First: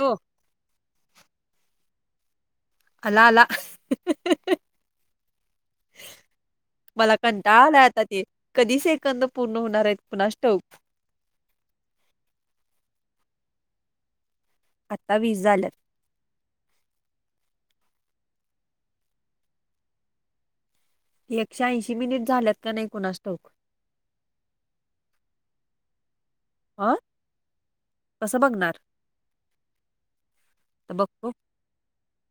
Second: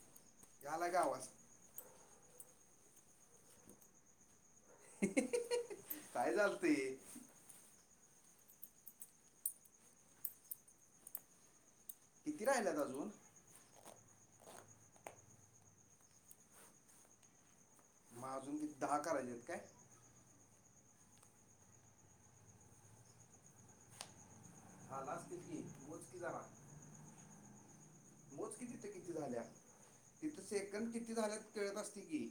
हो. याला का आवाज. अला अला. काय झालते? मला कंटाळा आलाय आता ते, कधी सेकंद पूर्ण होणार आहेत कुणास ठाऊक? किती राहिल्यात अजून? आता वीस झाल्यात. मग अजून किती, दहा करायचे आहेत काय? एकशे ऐंशी मिनिट झाल्यात का नाही कुणास ठाऊक? झाल असत्याल की, मोज की जरा. आ मोज कि तिथं किती झाल्या, तिथं सेकंद तर किती बघतो. झाल्यात कळत असते कि.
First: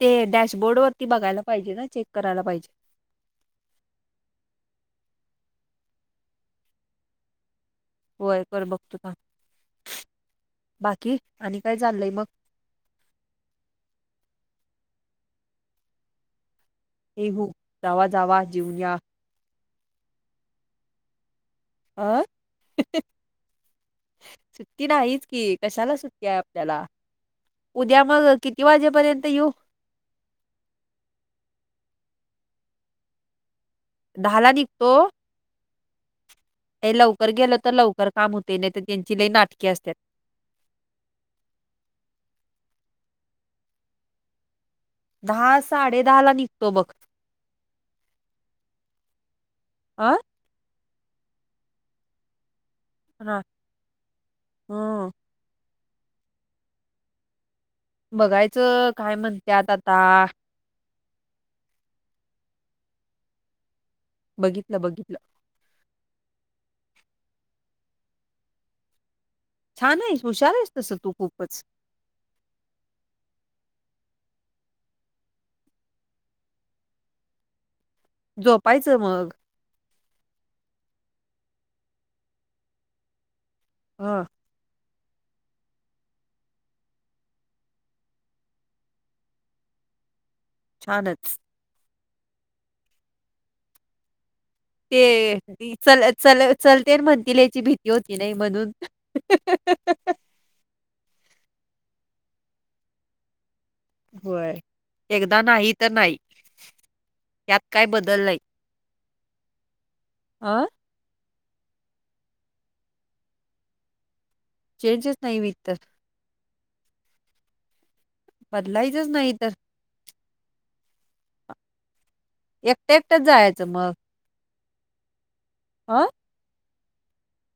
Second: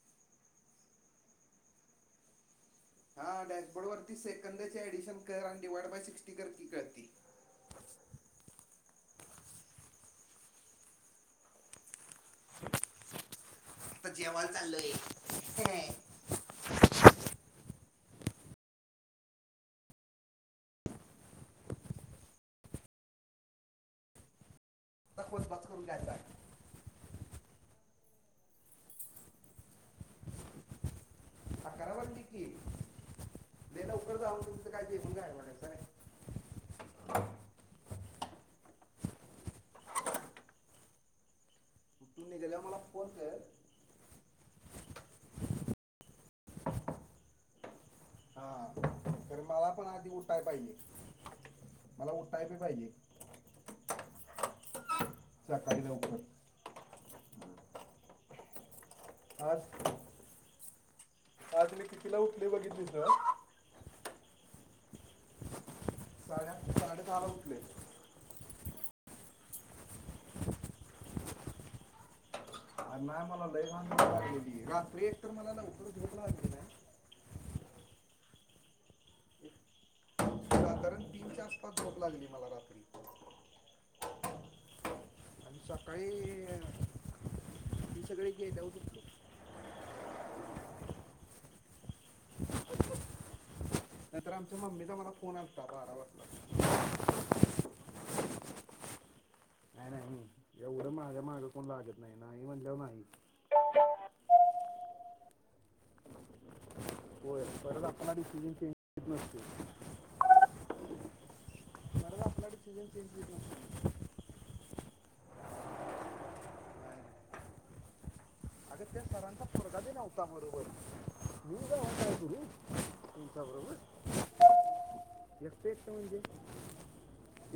ते डॅशबोर्ड वरती बघायला पाहिजे ना, चेक करायला पाहिजे. हा डॅशबोर्ड वरती सेकंदाचे ऍडिशन कर आणि डिवाइड बाय सिक्स्टी कर की, कळतंय. होय बर बघतो थांब, बाकी आणि काय चाललय मग? आता जेवाण चाललंय. हे हो, जावा जावा जेऊन घ्या. अ, सुट्टी नाहीच की, खोदबाज करून कशाला घ्यायचा सुट्टी हाय आप ल्याला, उद्या मग किती वाजेपर्यंत येऊ? अकरा वाजता ये की. लय लवकर जाऊन ला तु तिथं काय निघतो. जेवण जायला वाढायचंय? लय लवकर गेलो तर लवकर काम होते, नाहीतर त्यांची लई नाटके असतात. तु निघल्यावर मला फोन कर. दहा साडे दहा ला निघतो बघ. हा, कारण मला पण अ आधी उठाय पाहिजे, मला उठाय बी पाहिजे. हा, हम्म सकाळी लवकर बघायचं काय म्हणतात आज आता आज मी कितीला उठलोय बघितलीस न बघितलं बघितलं. साडे आठ साडे दहाला उठलोय. छान आहेस, हुशार आहेस तसं तू खूपच. आर नाही मला लय [unintelligible] लागलेली, रात्री एकतर मला लवकर झोप लागली नाय. झोपायचं मग. साधारण तीनच्या आसपास झोप लागली मला रात्री. हा आणि सकाळी, ही सगळी गेल्यावरच उ छानच. [unintelligible] नाहीतर आमच्या म्म्म ते, ती चल चल चलतेन म्हणते लयची भीती होती नाही म्हणून. नाही नाही एवढं माझ्या मागं कोण लागत नाही, नाही म्हणल्यावर नाही. होय, एकदा नाही तर नाही. होय, त्यात परत काय आपला बदल नाही डिसिजन चेंज होत नसतोय. आं परत आपला डिसिजन चेंज होत नसतोय. चेंजच नाही मी तर अगं त्या बदलायचंच नाही सरांचा तर पोरगा बी नव ता बरोबर, मी जाऊन काय करू एकटं एकटंच तुमच्या जायचं बरोबर? मग एकटं एकटं अ म्हणजे,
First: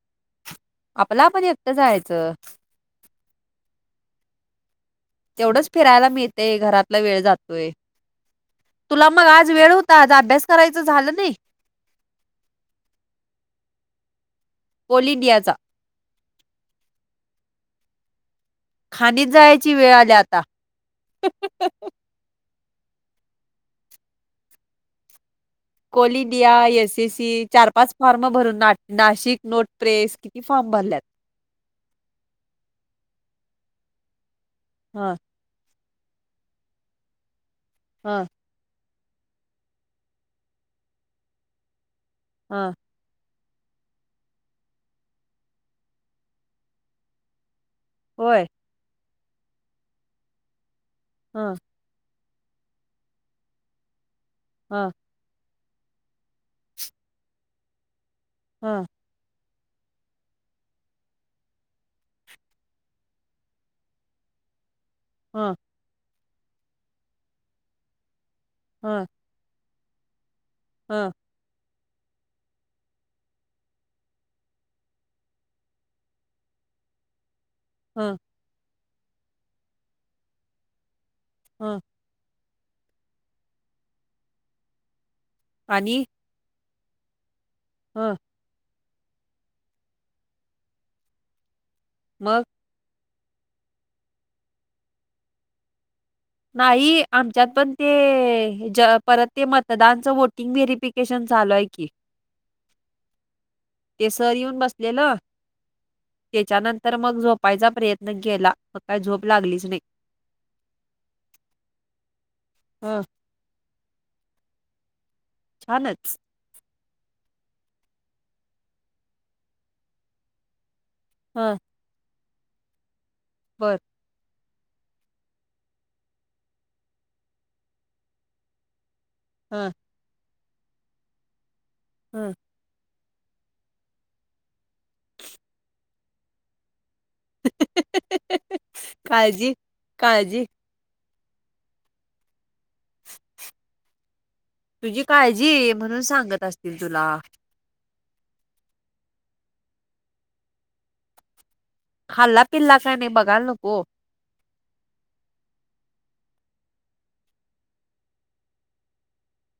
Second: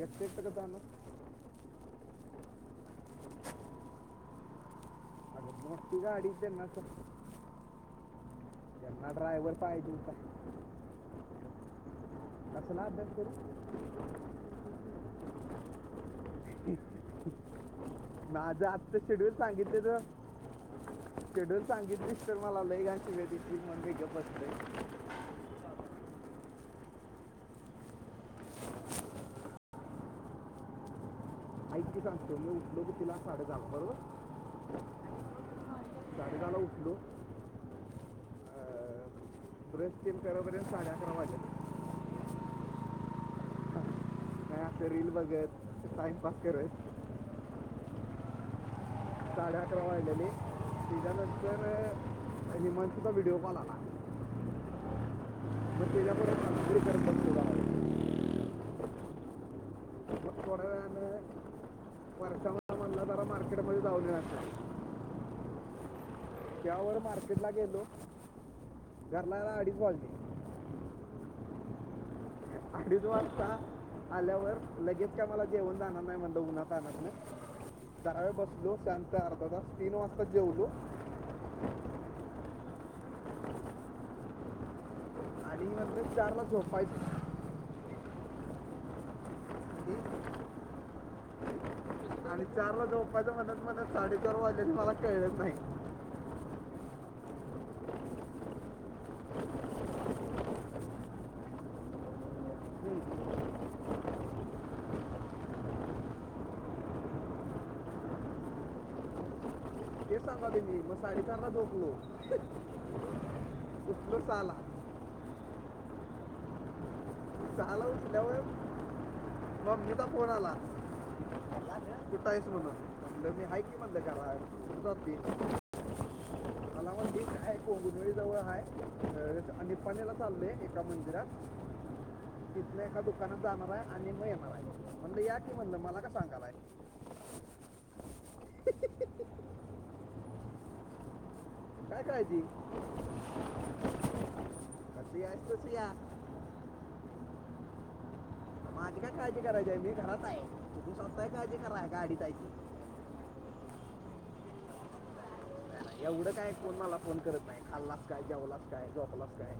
एकटं एकटं कसं आण आपला आपण एक जायचं तेवढंच अगं मोठी फिरायला गाडी मिळतेय त्यांना असं घरातला वेळ जातोय तुला त्यांना मग आज ड्रायव्हर वेळ पाहिजे होता आ अभ्यास करायचं झालं नाही अस सला भते पलिंडियाचा माझा ते खाणीत शेड्यूल जायची सांगितले वेळ तर आली आता. शेड्यूल सांगितली तर मला लैघांची भेटीसली म्हण काही गपत नाही कोलिडिया एससी चार पाच फॉर्म भरून नाशिक नोटप्रेस फॉ्म भरल्या ऐककी सांगतो मी उठलो की तिला साडे दहा बरोबर हा साडेकाला उठलो हा ब्रेसन कररे साडे अकरा वाजे हा नाही असले रील बघत टाइमपास करत होय साडे अकरा वाढलेली ह त्याच्यानंतर लिमंत तुा व्हिडिओ कॉल आला हां म हा थोड व वार मणलारा मार्केटमध्येध्ये जाऊ हां त्यावर मार्केट ला गेलो हा घरलाला अडीपवाल्टी हा अडीच वाजता आल्यावर लगेच काय मला जेवण जाणार नाही म्हणड उन्हात आणणार नाही ह दहावे बसलो श्यात अर्धा तास तीन वाजता जेवलो हां आणि नरी चारला झोपायचं हां ह मग आणि चारला झोपायचं म्हणत म्हण साडेचार वाजेल मला कळलंत नाही नाही आमच्यात पण ते परत ते मतदानच वोटिंग वरी पिक केशन चालू आहे की हम्म. ते सर येऊन बसलेलं त्याच्यानंतर मग झोपायचा प्रयत्न केला मग काय झोप लागलीच नाही ां दिली मग सािकांना झोकलो हा उठल साला छानच झाला उठल्यावर मग मीदा फोन आला हा ठाय म्हण बर. आलामात दी ख आहेो गुधरी जावळ ख आहे हं. आणि पाण्याला चाललंय एका मंदिरात हम् तिथलं एका दुकानात जाणार आहे आणि म येणार आहे म्हणलं या की म्हणलं मला का सांगालाय काळजी काळजी काय करायची. तुझी कसं यायच तसं काळजी या म्हणून सांगत असतील तुला, माझी काय काळजी करायची आहे मी घरात आहे तु स्वतःय काळजी कराय. खाल्लं पिल्ला काय नाही बघाय नको. एवढं काय कोण मला फोन करत नाही खाल्लाच काय जेवलाच काय, झोपलास काय.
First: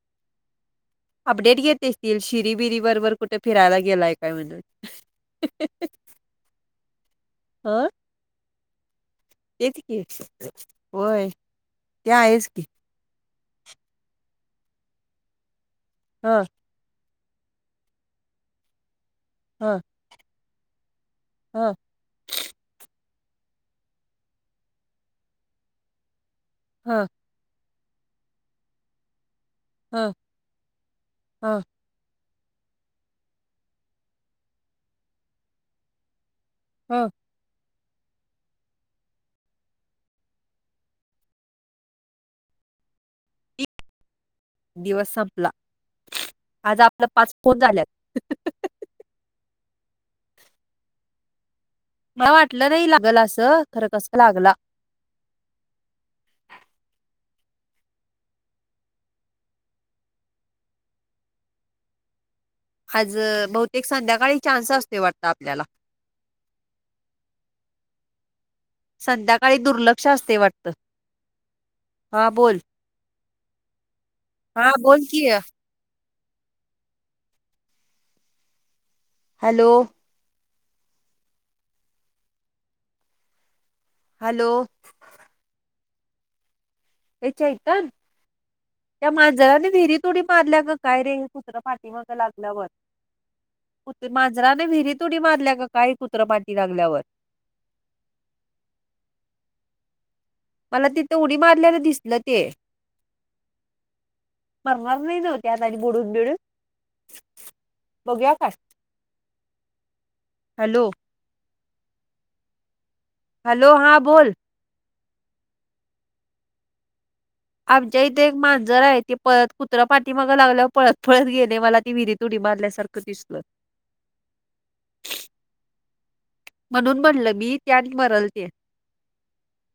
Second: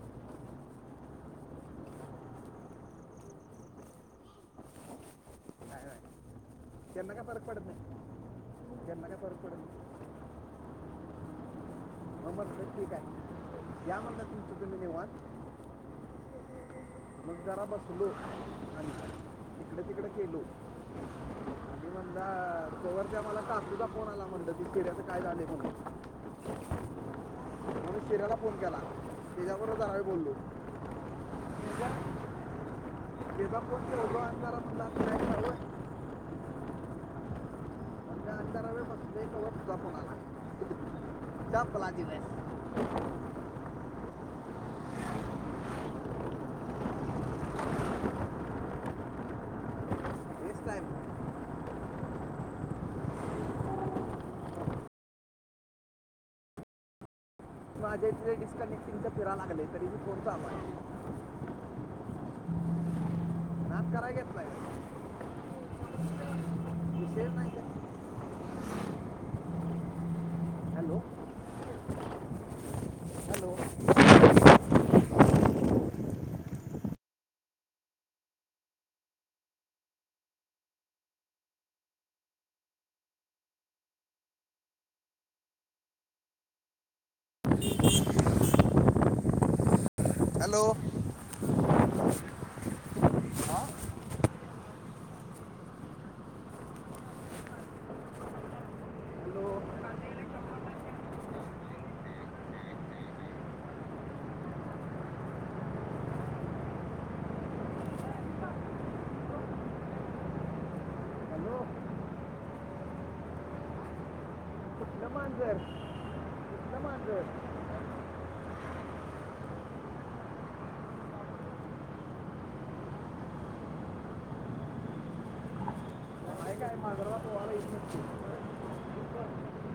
अपडेट घेततील शिरी बरी बरोबर कुठे फिरायला गेलाय काय म्हणून.. त्यांन काय फरक पडत त्यांन का फरक पडत तेेत नाही की होय ते मग आहेच की म्हटलं ठीक आहे यामला तुमचं धन्यवाद हा मग जरा बसलो आणि इकडे तिकडे केलो हां म्हणज तोवरच्या मला काकूचा फोन आला म्हणत की केल्याचं काय आले को. हा श त्याला फोन केला तेच्या बरोबर जरा वेळ हं, बोललो. हं, केणोणार [inaudible] हम त्या आचरा [inaudible] वे फसझा फोन आला ज मला दिवस दिवस संपला आज आपला पाच फोन झाल्यात. ए टाइप मला वाटलं नाही लागल असं खरं कस लागला. माझे इथे डिस्कनेक्टिंगचे फिरा लागले तरी मी कोणत अय आज बहुतेक संध्याकाळी चान्स असते वाटत आपल्याला वि [unintelligible] संध्याकाळी दुर्लक्ष असते वाट हॅलो. हां बोल हॅलो हां बोल कि हा हॅलो. हॅलो. ए चैतन त्या मांजराने विहिरी उडी मारल्या का हॅलो काय रे? कुत्र पाठी माग लागल्यावर. कुत मांजराने विहिरी तुडी मारल्या का काय कुत्र पाटी लागल्यावर. हॅलो मला तिथं उडी मारल्याल दिसल ते. मारणार नहीं नव ते आता आणि बुडून बिडून. बगुया काय हॅलो. हॅलो. हॅलो हां बोल. कुठलं मांझर कुठलं मांजर. आमच्या इथे एक मांजर आहे ते पळत कुत्र पाठीमाग लागल्याव पळत पळत गेलेय मला ते विहिरीत उडी मारल्यासारखं क दिसलंय. काय काय म्हणून मांजराला म्हणलं पोहायला मी येत त्या आणि नसते मरलते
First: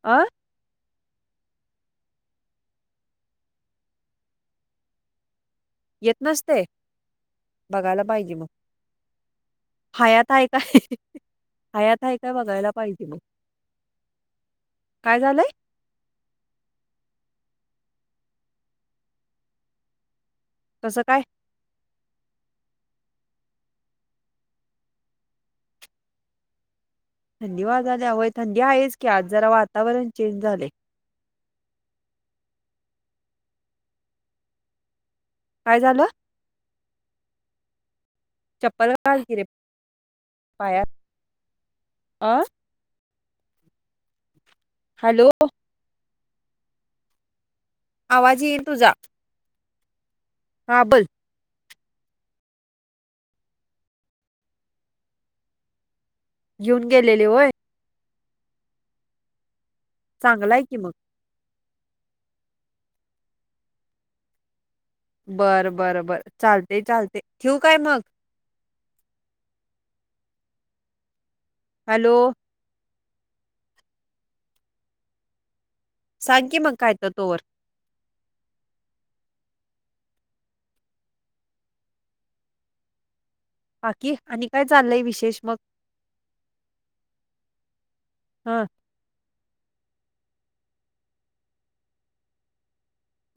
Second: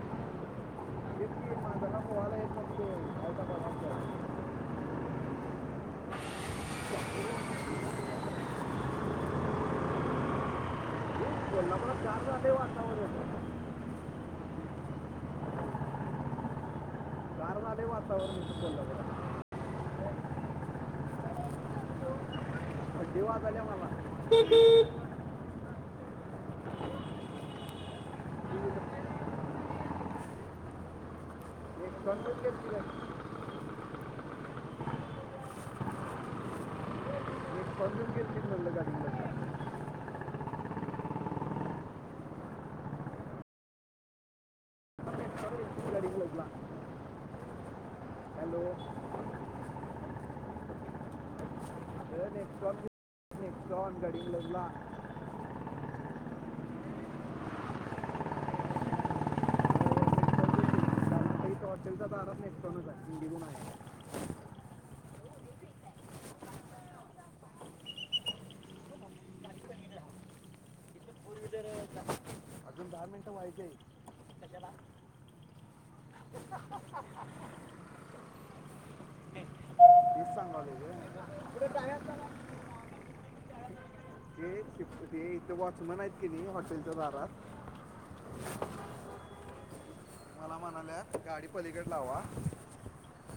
अ [inaudible] येत नसतय बघायला पाहिजे मग. हयात हाय का कोल्हापुरात हयात हाय गार का झाले बघायला पाहिजे वातावरण मग. काय झालंय. गार झाले वातावरण ब कोल्हापुरात. कस काय. थंडी वाजलीया मला. थंडी वाजाल्या वय थंडी आहेच की आज जरा वातावरण चेंज झालंय. एक. [unintelligible] [inaudible] काय झालं. [inaudible] मिस्सकॉल [unintelligible] चप्पल- घाल की रे -पायात अ हॅलो. [inaudible] आवाज येईनं तुझा. हा बोल. [inaudible] [unintelligible] गडिंगलजला. येेऊन गेलेली होय. चांगलाय की मग. [inaudible] सकाळी टॉर्चलच्या दारात. [unintelligible] [inaudible] [unintelligible] बरं -बरं- बर चालतय- चालतय ठेऊ काय मग. हॅलो. अजून दहा मिनट मिनिटं व्हायच्यात. कशाला. सांगकी मग कायतर तोवर. [inaudible] [unintelligible] बाकी आणि काय चाललंय विष इथ वॉचमन आहेत कणी ही हॉटेलच्या दारात [inaudible] हा. [inaudible] म्हणाल्यात गाडी पलीकड लावा.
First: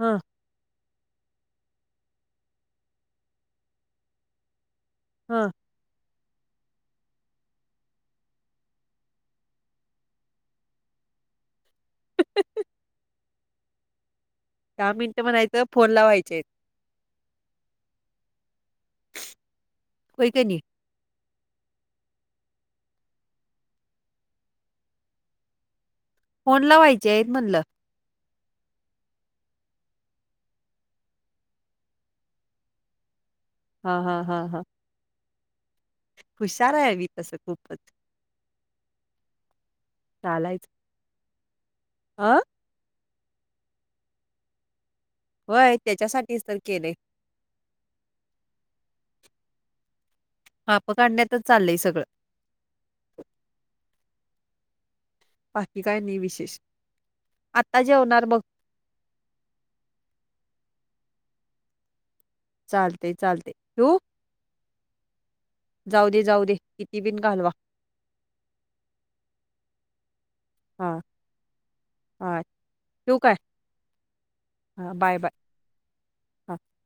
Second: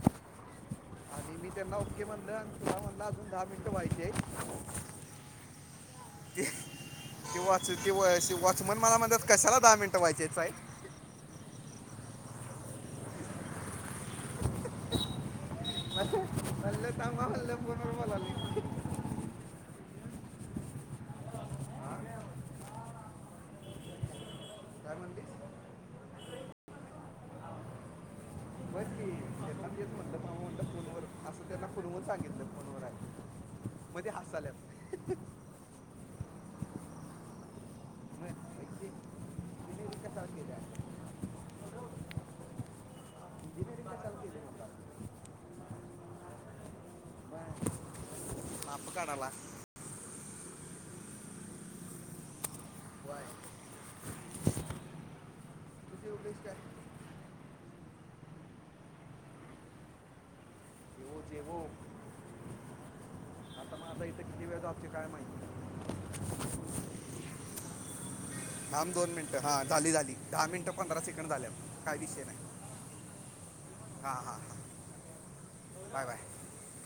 हा. आणि मी त्यांना ओके म्हणलं [inaudible] आणि तुला म्हणलं अजून दहा मिनटं व्हायचीयत. हा. [unintelligible] ते. [inaudible] [inaudible] किं वाच कं- वाॅचमन मला म्हणतात कशाला दहा मिनिटं व्हायच्यात साहेब [inaudible] धा मिनिटं म्हणायचं फोन [inaudible] मल् लावायचे आहेत. -मल्ह थांबा मल्ह फोनवर बोलालोय [inaudible] व्हय कनी काय म्हटलीस [inaudible] फोन ला व्हायचे आहेत म्हणलं बघ की [unintelligible] येत म्हटलं मा म्हटलं फोन व अस त्याला ख [unintelligible] [unintelligible] हो सांगितलं फोनवर [inaudible] हा- हा -हा- हा हसाल्यात हुशार आहे आम्ही तसं खूपच मग ते- कशाला चालायच अ धीम धमे लते [inaudible] [unintelligible] होय त्याच्यासाठीच तर केलय बा [unintelligible] [inaudible] आपप काडाला [unintelligible] माप काढण्यातच चाललंय सगळं व्हय [inaudible] बाकी काय नाही विशेष आता जेवणार बघ येव देव [unintelligible] [inaudible] चालतय- चालतय ठेऊ काय माहीत जाऊ दे जाऊ दे किती बिन घालवा थांब दोन मिनिटं हा झाली झाली दहा मिनिटं "हां, पंधरा सेकंड झाल्यात काय विषय नाही. हां हां हां हं बाय बाय. Bye bye. हां, हां."